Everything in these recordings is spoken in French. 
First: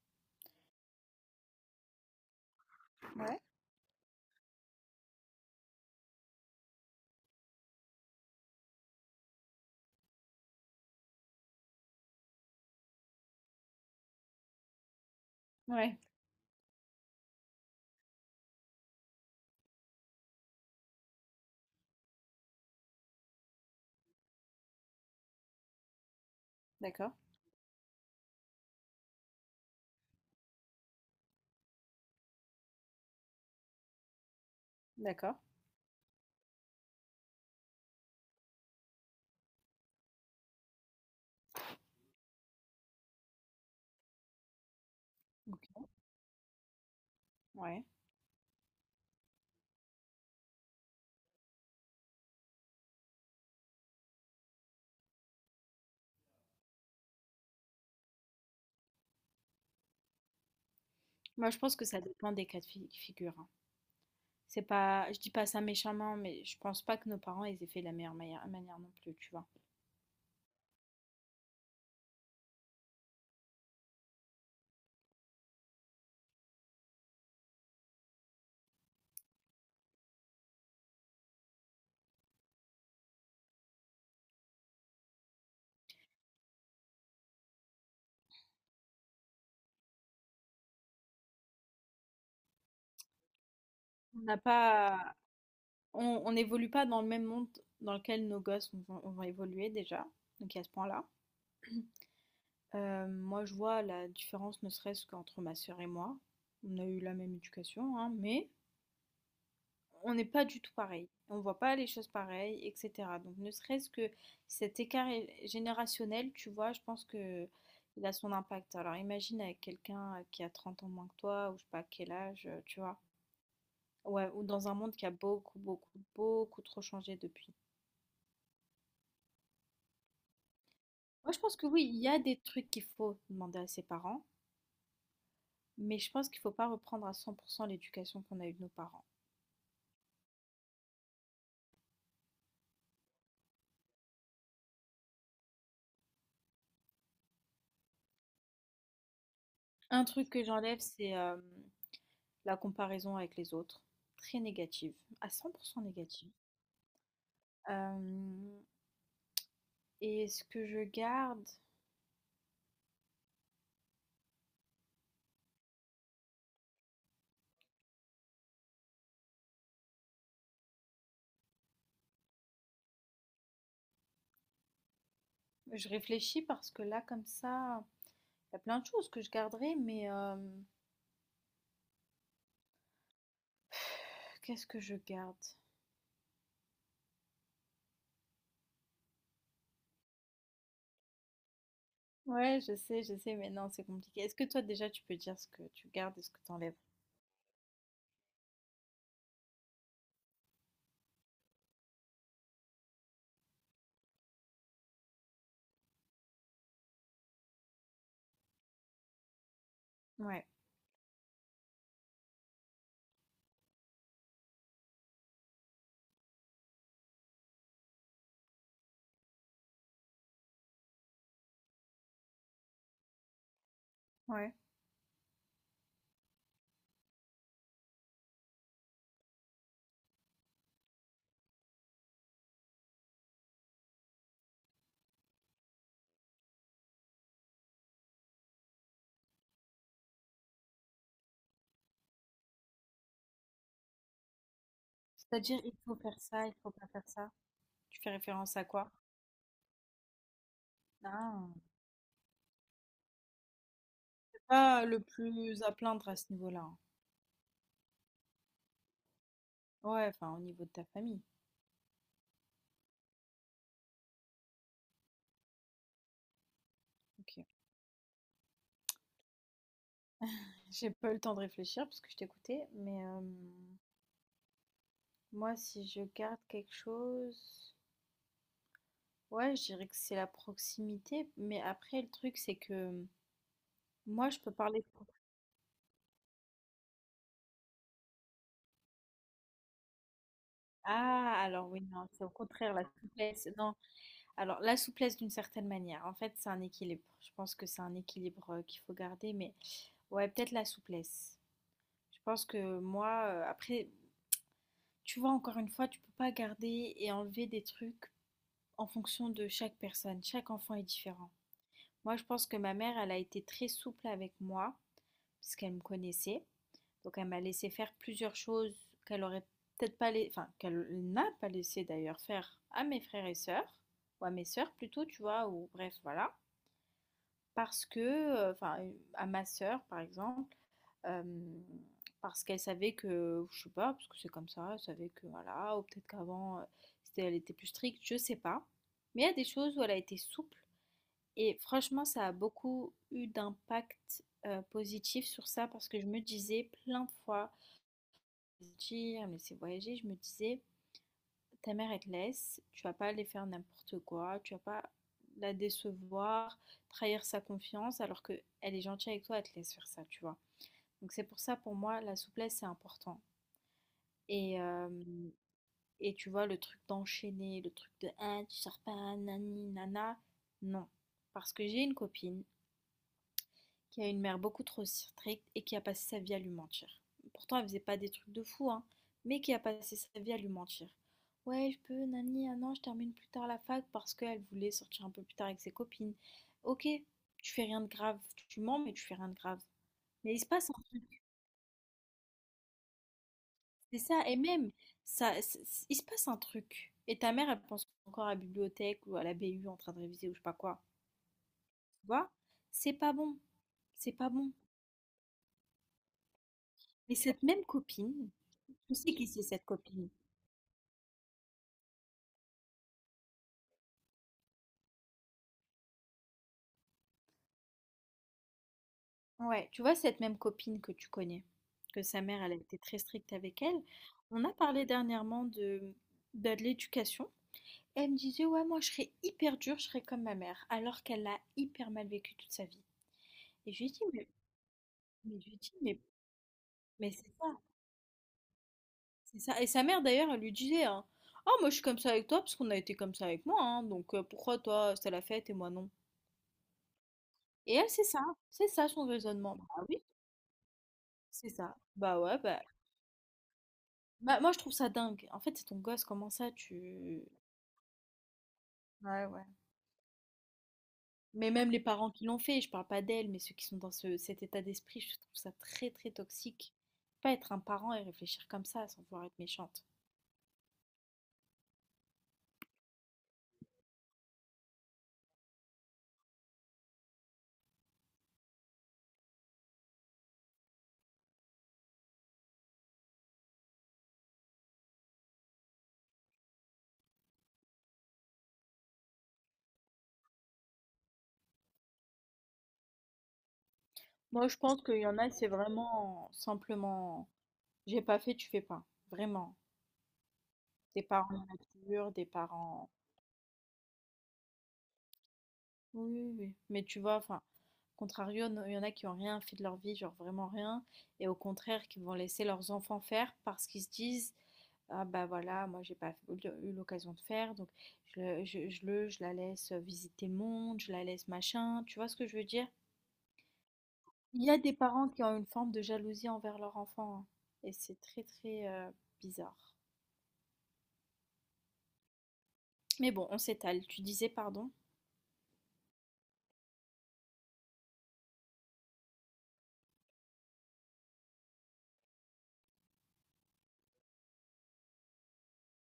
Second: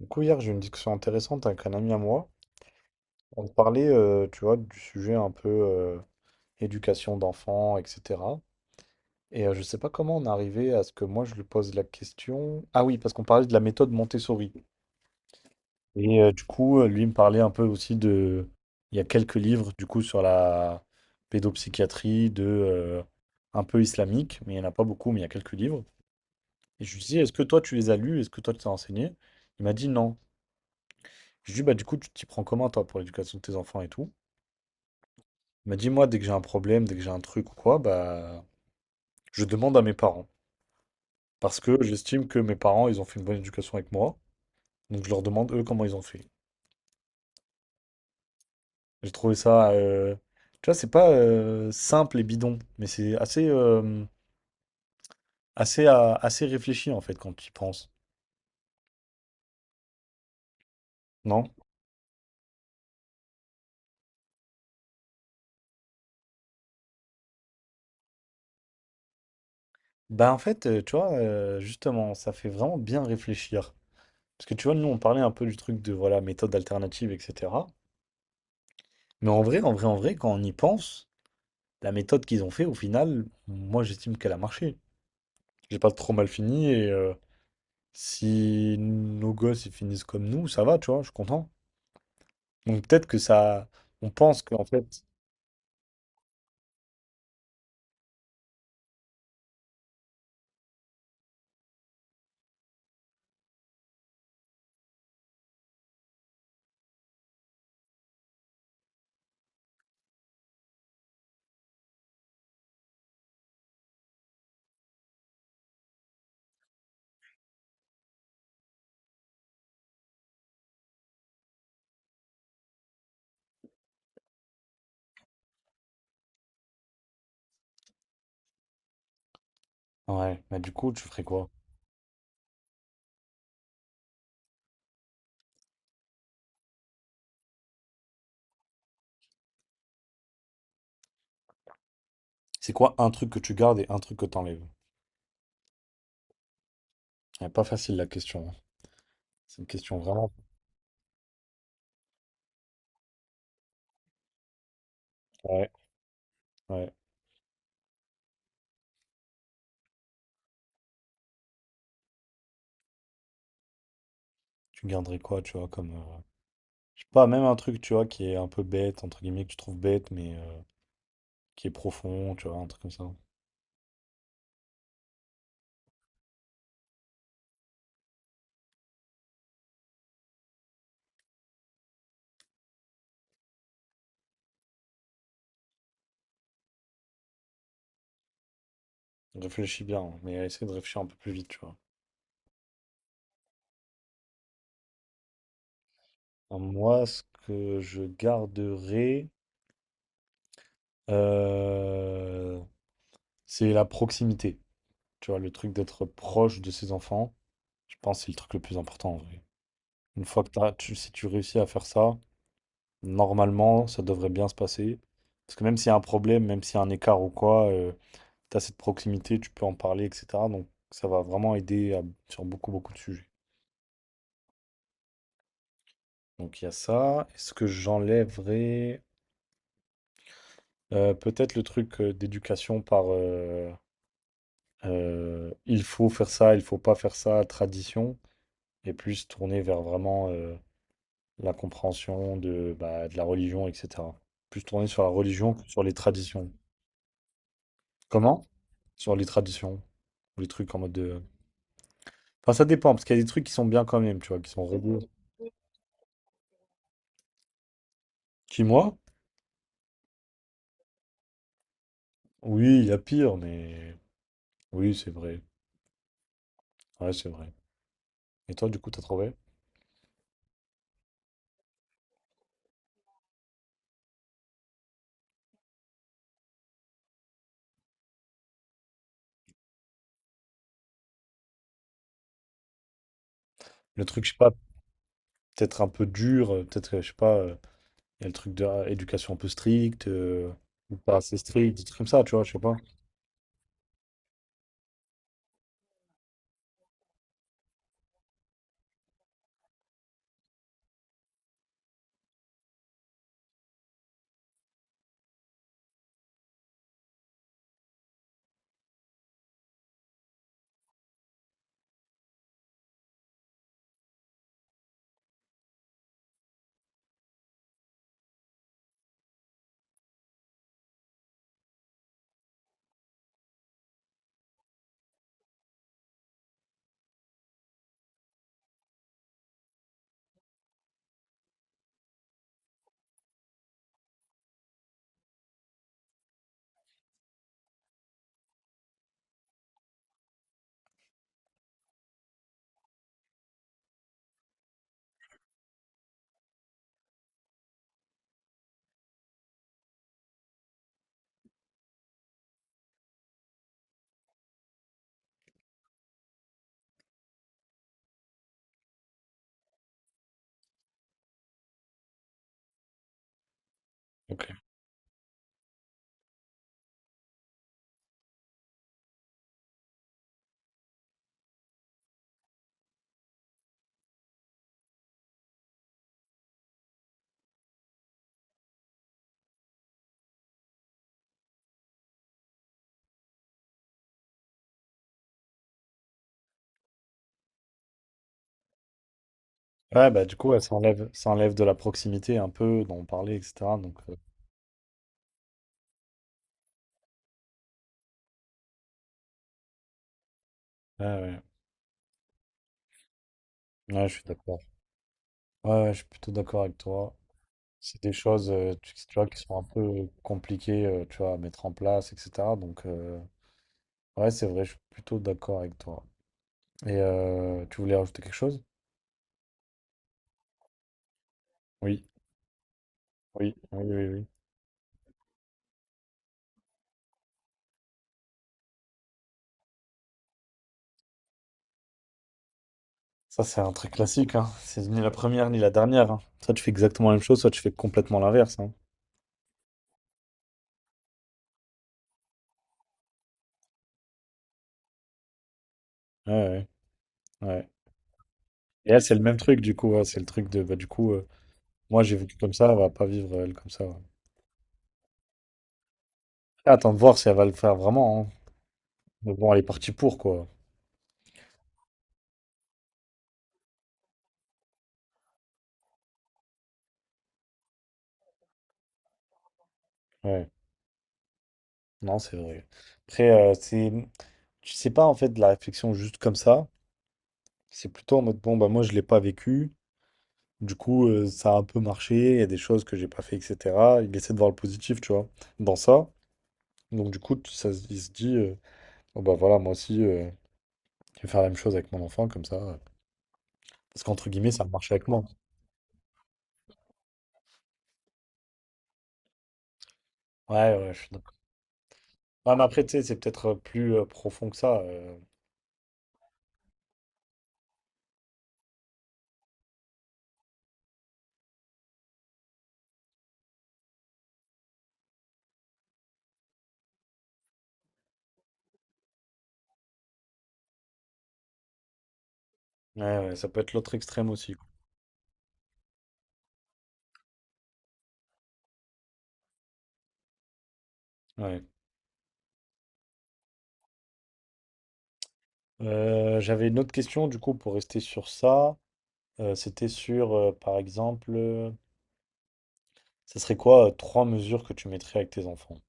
Du coup, hier, j'ai eu une discussion intéressante avec un ami à moi. Ouais, On parlait, tu vois, du sujet un peu éducation d'enfants, etc. Et je sais pas comment on est arrivé à ce que moi, je lui pose la question. Ah oui, parce qu'on parlait de la méthode Montessori. ouais, Et du coup, lui il me parlait un peu aussi de... Il y a quelques livres, du coup, sur la pédopsychiatrie, de... un peu islamique, mais il n'y en a pas beaucoup, mais il y a quelques livres. Et je lui d'accord, dis, est-ce que toi, tu les as lus? Est-ce que toi, tu t'es renseigné? Il m'a dit non. Je lui dis, bah, du coup, tu t'y prends comment, toi, pour l'éducation de tes enfants et tout? d'accord, M'a dit, moi, dès que j'ai un problème, dès que j'ai un truc ou quoi, bah, je demande à mes parents. Parce que j'estime que mes parents, ils ont fait une bonne éducation avec moi. Donc, je leur demande, eux, comment ils ont fait. ouais. J'ai trouvé ça, tu vois, c'est pas simple et bidon, mais c'est assez, assez réfléchi, en fait, quand tu y penses. Moi, Non? je pense que ça dépend des cas de figure. Hein. C'est pas, je dis pas ça méchamment, mais je pense pas que nos parents ils aient fait de la meilleure manière non plus, tu vois. Bah, en fait, tu vois, justement, ça fait vraiment bien réfléchir. Parce que, tu vois, nous, on parlait un peu du truc de, voilà, méthode alternative, etc. Mais en vrai, en vrai, en vrai, quand on y pense, la méthode qu'ils ont fait, au final, moi j'estime qu'elle a marché. J'ai pas trop mal fini et si nos gosses ils finissent comme nous, ça va, tu vois, je suis content. Donc peut-être que ça. On On n'a pense qu'en fait. pas, on n'évolue pas dans le même monde dans lequel nos gosses vont évoluer déjà. Donc à ce point-là, moi, je vois la différence, ne serait-ce qu'entre ma sœur et moi. On a eu la même éducation, hein, mais on n'est pas du tout pareil. On voit pas les choses pareilles, etc. Donc ne serait-ce que cet écart générationnel, tu vois, je pense que il a son impact. Alors imagine avec quelqu'un qui a 30 ans moins que toi, ou je sais pas quel âge, tu vois. Ouais, ou dans un monde qui a beaucoup, beaucoup, beaucoup trop changé depuis. Ouais, mais du coup, tu ferais Moi, je quoi? pense que oui, il y a des trucs qu'il faut demander à ses parents, mais je pense qu'il faut pas reprendre à 100% l'éducation qu'on a eue de nos parents. C'est quoi un truc que tu gardes et un truc que t'enlèves? Ouais, pas facile la question, hein. C'est une question Un truc vraiment. que j'enlève, c'est la comparaison avec les autres. Très négative, à cent pour Ouais, cent négative. ouais. Hem et est-ce que je garde? Tu garderais quoi, tu vois, comme. Je sais pas, même un truc, tu vois, qui est un peu bête, entre guillemets, que tu trouves bête, mais qui est profond, tu vois, un truc comme ça. Je réfléchis parce que là, comme ça, il y a plein de choses que je garderai, mais qu'est-ce que je garde? Réfléchis bien, hein, mais essaie de réfléchir un peu plus vite, tu vois. Ouais, je sais, mais non, c'est compliqué. Est-ce que toi, déjà, tu peux dire ce que tu gardes et ce que tu Alors, enlèves? moi, ce que je garderai, euh, c'est la proximité. Tu vois, le truc d'être proche de ses enfants, je pense que c'est le truc le plus important en vrai. Une fois Ouais, que si tu réussis à faire ça, normalement, ça devrait bien se passer. Parce que même s'il y a un problème, même s'il y a un écart ou quoi, tu as cette proximité, tu peux en parler, etc. Donc, ça va vraiment aider sur beaucoup, beaucoup de sujets. ouais. Donc, il y a ça. Est-ce que j'enlèverais peut-être le truc d'éducation par... il faut faire ça, il faut pas faire ça, tradition, et plus tourner vers vraiment la compréhension de, bah, de la religion, etc. Plus tourner sur la religion C'est-à-dire, que il sur les faut faire ça, traditions. il faut pas faire ça? Tu fais Comment? référence à quoi? Sur les traditions. Ou les trucs en mode de... Ah! Enfin, ça dépend, parce qu'il y a des trucs qui sont bien quand même, tu vois, qui sont Pas le religieux. plus à plaindre à ce niveau-là, hein? Qui, moi? Ouais, enfin, au niveau de ta famille. Oui, il y a pire, mais... Oui, c'est vrai. Ouais, c'est OK. vrai. Et toi, du coup, t'as trouvé? J'ai pas eu le temps de réfléchir parce que je t'écoutais, mais hem moi, si je garde quelque chose, ouais, je dirais que c'est la proximité. Mais après, le truc, c'est que Le truc, je moi, sais je pas, peux parler peut-être un peu dur, peut-être, je sais pas... Il y a le truc de ah, éducation un peu stricte, ou pas assez ah, alors stricte, oui, des trucs comme non, ça, c'est au tu vois, je sais contraire pas. la souplesse. Non, alors la souplesse d'une certaine manière. En fait, c'est un équilibre. Je pense que c'est un équilibre qu'il faut garder. Mais ouais, peut-être la souplesse. Je pense que moi, après, tu vois, encore une fois, tu peux pas garder et enlever des trucs en fonction de chaque personne. Chaque enfant est différent. Moi, je pense que ma mère, elle a été très souple avec moi, puisqu'elle me connaissait. Donc elle m'a laissé faire plusieurs choses qu'elle aurait peut-être pas laissé, enfin qu'elle n'a pas laissé d'ailleurs faire à mes frères et sœurs, ou à mes sœurs plutôt, tu vois, ou bref, voilà. Parce que, enfin, à ma sœur par exemple, euh, parce qu'elle savait que, je sais pas, parce que c'est comme ça, elle savait que voilà, ou peut-être qu'avant elle était plus stricte, je sais pas. Mais il y a des choses où elle a été souple et franchement, ça a beaucoup eu d'impact positif sur ça parce que je me disais plein de fois, je me dis, ah, mais c'est voyager, je me disais, ta mère, elle te laisse, tu vas pas aller faire n'importe quoi, tu vas pas la décevoir, trahir sa confiance alors que elle est gentille avec toi, elle te laisse faire ça, tu vois. Donc c'est pour ça, pour moi, la souplesse, c'est important. Ok. Et, euh, et tu vois, le truc d'enchaîner, le truc de, ah, tu sors pas, nani, nana, non. Parce que j'ai une copine qui a une mère beaucoup trop stricte et qui a passé sa vie à lui mentir. Pourtant, elle faisait pas des trucs de fou, hein, mais qui a passé sa vie à lui mentir. Ouais, je peux, nani, ah non, je termine plus tard la fac parce qu'elle voulait sortir un peu plus tard avec ses copines. Ok, tu fais rien de grave, tu mens, mais tu fais rien de grave. Ouais, bah Mais du il se coup, ouais, passe ça un enlève, truc, ça enlève de la proximité un peu, dont on parlait, etc. Donc, c'est ça, et même, ça, il se passe un truc. Et ta mère, elle pense encore à la bibliothèque ou à la BU en train de réviser ou je sais pas quoi. ouais, Tu vois? C'est pas bon, ouais. Ouais, c'est je suis pas bon. d'accord. Ouais, ouais, je suis plutôt d'accord avec toi. Et cette même C'est des copine, choses, tu tu sais qui vois, qui c'est sont un cette peu copine. compliquées, tu vois, à mettre en place, etc. Donc, ouais, c'est vrai, je suis plutôt d'accord avec toi. Et tu voulais rajouter quelque chose? Ouais, tu vois, cette même copine que tu connais, Oui, que sa mère, elle a été très stricte oui, avec elle, oui, oui, oui. on a parlé dernièrement de, bah, de l'éducation. Elle me disait, ouais, moi, je serais hyper dure, je serais comme ma mère, alors qu'elle l'a hyper mal vécu toute sa vie. Ça, c'est un Et je lui truc ai dit, classique, hein. C'est ni la mais, je première lui ai ni la dit, dernière, hein. Soit tu fais exactement mais la même c'est chose, soit ça, tu fais complètement l'inverse, hein. c'est ça. Et sa mère, d'ailleurs, elle lui disait, hein, oh, moi, je suis comme ça avec toi, parce qu'on a été comme ça avec moi, hein, donc pourquoi toi, c'était la fête et moi non? Ouais, ouais, ouais. Et elle, c'est ça Et elle, son c'est le même raisonnement. truc, du Bah coup. oui, ouais. C'est le truc de, bah, du coup, c'est ça. moi, j'ai Bah vécu ouais, comme bah ça, elle va pas vivre, elle, comme ça, ouais. bah, moi, je trouve ça dingue. En fait, c'est ton gosse, comment ça, Attends de voir tu... si elle va le faire vraiment, hein. Ouais, Mais ouais. bon, elle est partie pour, quoi. Mais même les parents qui l'ont fait, je parle pas d'elle, mais ceux qui sont dans cet état d'esprit, je trouve ça très, très toxique. Pas être un parent et réfléchir comme ça sans vouloir être méchante. Ouais, non, c'est vrai. Après, c'est... Tu sais pas, en fait, de la réflexion juste comme ça. C'est plutôt en mode, bon, bah, moi, je l'ai pas vécu. Du coup, ça a un peu marché, il y a des choses que j'ai pas fait, etc. Il essaie de voir le positif, tu vois, dans ça. Donc du coup, il se dit, oh bah voilà, moi aussi, je vais faire la même chose avec mon enfant, comme ça. Parce qu'entre Moi, guillemets, je ça a pense marché qu'il y avec en moi. a, c'est vraiment simplement, j'ai pas fait, tu fais pas. Vraiment. Ouais, ouais, je Des suis d'accord. parents immatures, des Ouais, mais après, parents... tu sais, c'est peut-être plus profond que ça. Oui, oui, oui. Mais tu vois, enfin, contrario, il y en a qui ont rien fait de leur vie, genre vraiment rien, et au contraire, qui vont laisser leurs enfants faire parce qu'ils se disent, ah bah voilà, moi j'ai pas eu eu l'occasion de faire, donc je la laisse visiter le monde, je la laisse machin, tu vois ce que je veux dire? Ouais, ouais, ça peut être l'autre extrême Il y aussi, a quoi. des parents qui ont une forme de jalousie envers leur enfant, hein, et c'est très très bizarre. Ouais. Mais bon, on s'étale. Tu disais pardon. J'avais une autre question, du coup, pour rester sur ça. C'était sur, par exemple, ça serait quoi trois mesures que tu mettrais avec tes enfants?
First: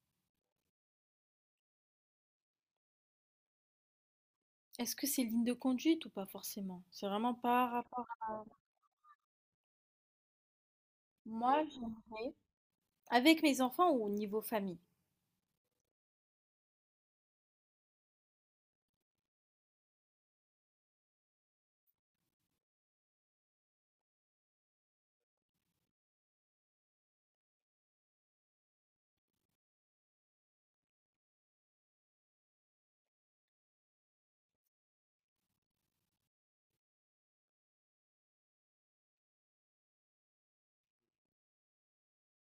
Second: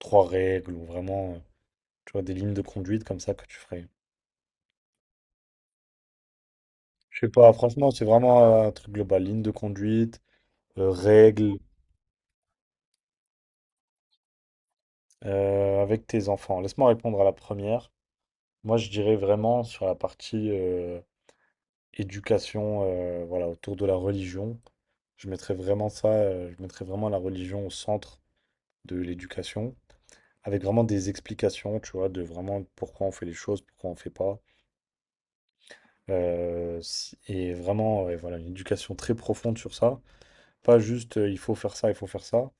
Trois règles ou vraiment... Tu vois, des lignes de conduite comme ça que tu ferais. Est-ce que c'est ligne de conduite ou pas forcément? C'est Je sais vraiment pas, par franchement, c'est rapport à vraiment un truc global. Ligne de conduite, règles moi, j'aimerais. Avec mes enfants ou au niveau famille? Avec tes enfants. Laisse-moi répondre à la première. Moi, je dirais vraiment sur la partie éducation, voilà, autour de la religion. Je mettrais vraiment ça, je mettrais vraiment la religion au centre de l'éducation, avec vraiment des explications, tu vois, de vraiment pourquoi on fait les choses, pourquoi on fait pas. Et vraiment, ouais, voilà, une éducation très profonde sur ça. Pas juste il faut faire ça, il faut faire ça,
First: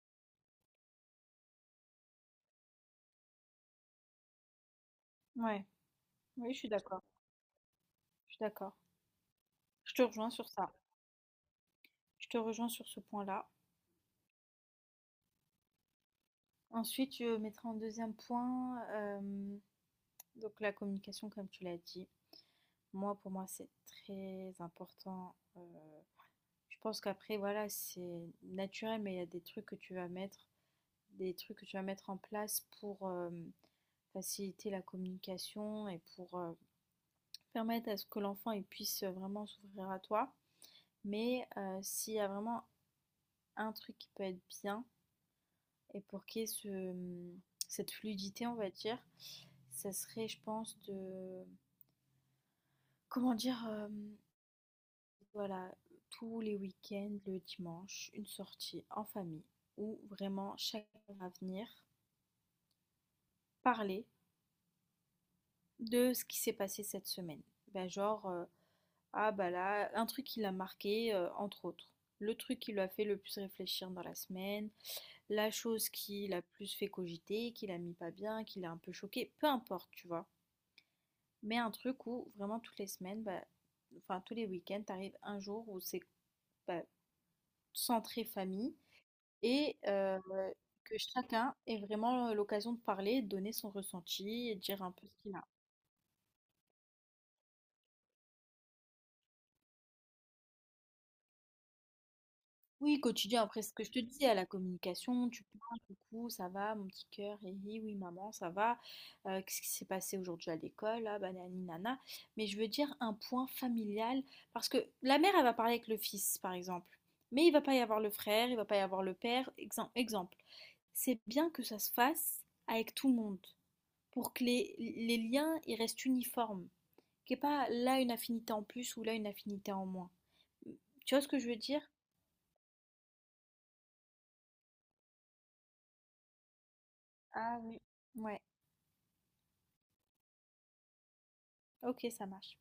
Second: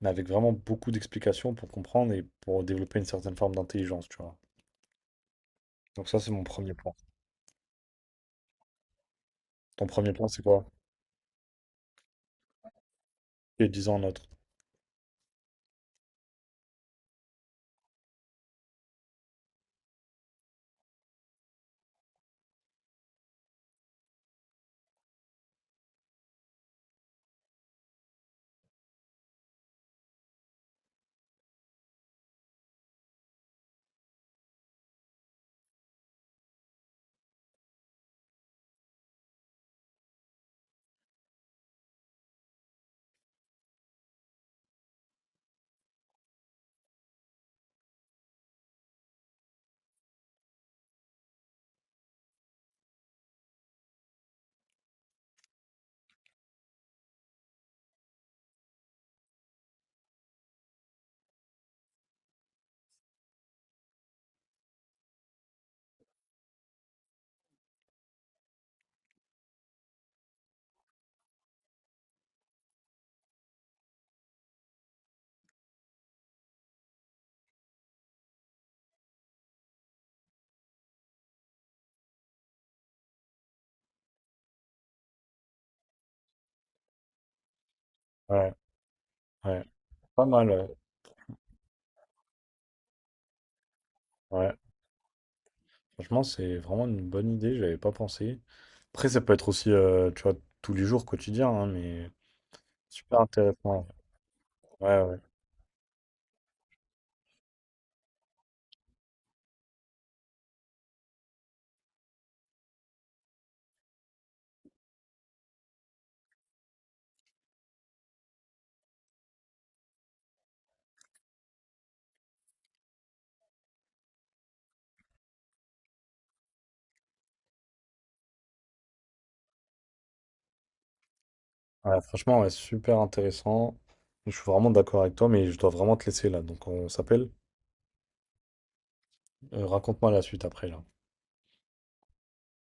mais avec vraiment beaucoup d'explications pour comprendre et pour développer une certaine forme d'intelligence, tu vois. Ouais, Donc ça, c'est mon oui, je suis premier point. d'accord. Je suis d'accord. Ton Je te premier point, rejoins c'est sur quoi? ça. Je te rejoins sur ce point-là. Et 10 ans notre. Ensuite, je mettrai en deuxième point, donc la communication, comme tu l'as dit. Moi, pour moi, c'est très important. Je pense qu'après, voilà, c'est naturel, mais il y a des trucs que tu vas mettre en place pour, faciliter la communication et pour, permettre à ce que l'enfant, il puisse, vraiment s'ouvrir à toi. Mais, s'il y a vraiment un truc qui peut être bien et pour qu'il y ait ce, cette fluidité, on va dire, ça serait, je pense, de. Comment dire voilà, tous les week-ends, le dimanche, une sortie en famille où vraiment chacun va venir parler de ce qui s'est passé cette semaine. Ben, genre, ah bah là, un truc qui l'a marqué, entre autres. Le truc qui lui a fait le plus réfléchir dans la semaine, la chose qui l'a plus fait cogiter, qui l'a mis pas bien, qui l'a un peu choqué, peu importe, tu vois. Mais un truc où vraiment toutes les semaines, bah, enfin tous les week-ends, t'arrives un jour où c'est bah, centré Ouais, famille ouais. et Pas mal, ouais. que chacun ait vraiment l'occasion de parler, de donner son ressenti Ouais. et de dire un peu ce qu'il a. Franchement, c'est vraiment une bonne idée, j'avais pas pensé. Après, ça peut être aussi, tu vois, tous les jours, quotidien, hein, mais Oui, super quotidien, après ce que intéressant. je te dis, à la Ouais, ouais. communication, tu parles, coucou, ça va, mon petit cœur, hé, hé, oui, maman, ça va, qu'est-ce qui s'est passé aujourd'hui à l'école, là, banani, nana. Mais je veux dire un point familial, parce que la mère, elle va parler avec le fils, par exemple, mais il va pas y avoir le frère, il va pas y avoir le père, exemple. C'est bien que ça se fasse avec tout le monde, pour que les liens, ils restent uniformes, qu'il n'y ait pas là une affinité en plus ou là une affinité en moins. Tu vois ce que je veux dire? Ouais, franchement, ouais, super intéressant. Je suis vraiment d'accord avec toi, mais je dois vraiment te laisser là. Donc on s'appelle. Ah oui. Ouais. Raconte-moi la suite après là. OK, ça marche.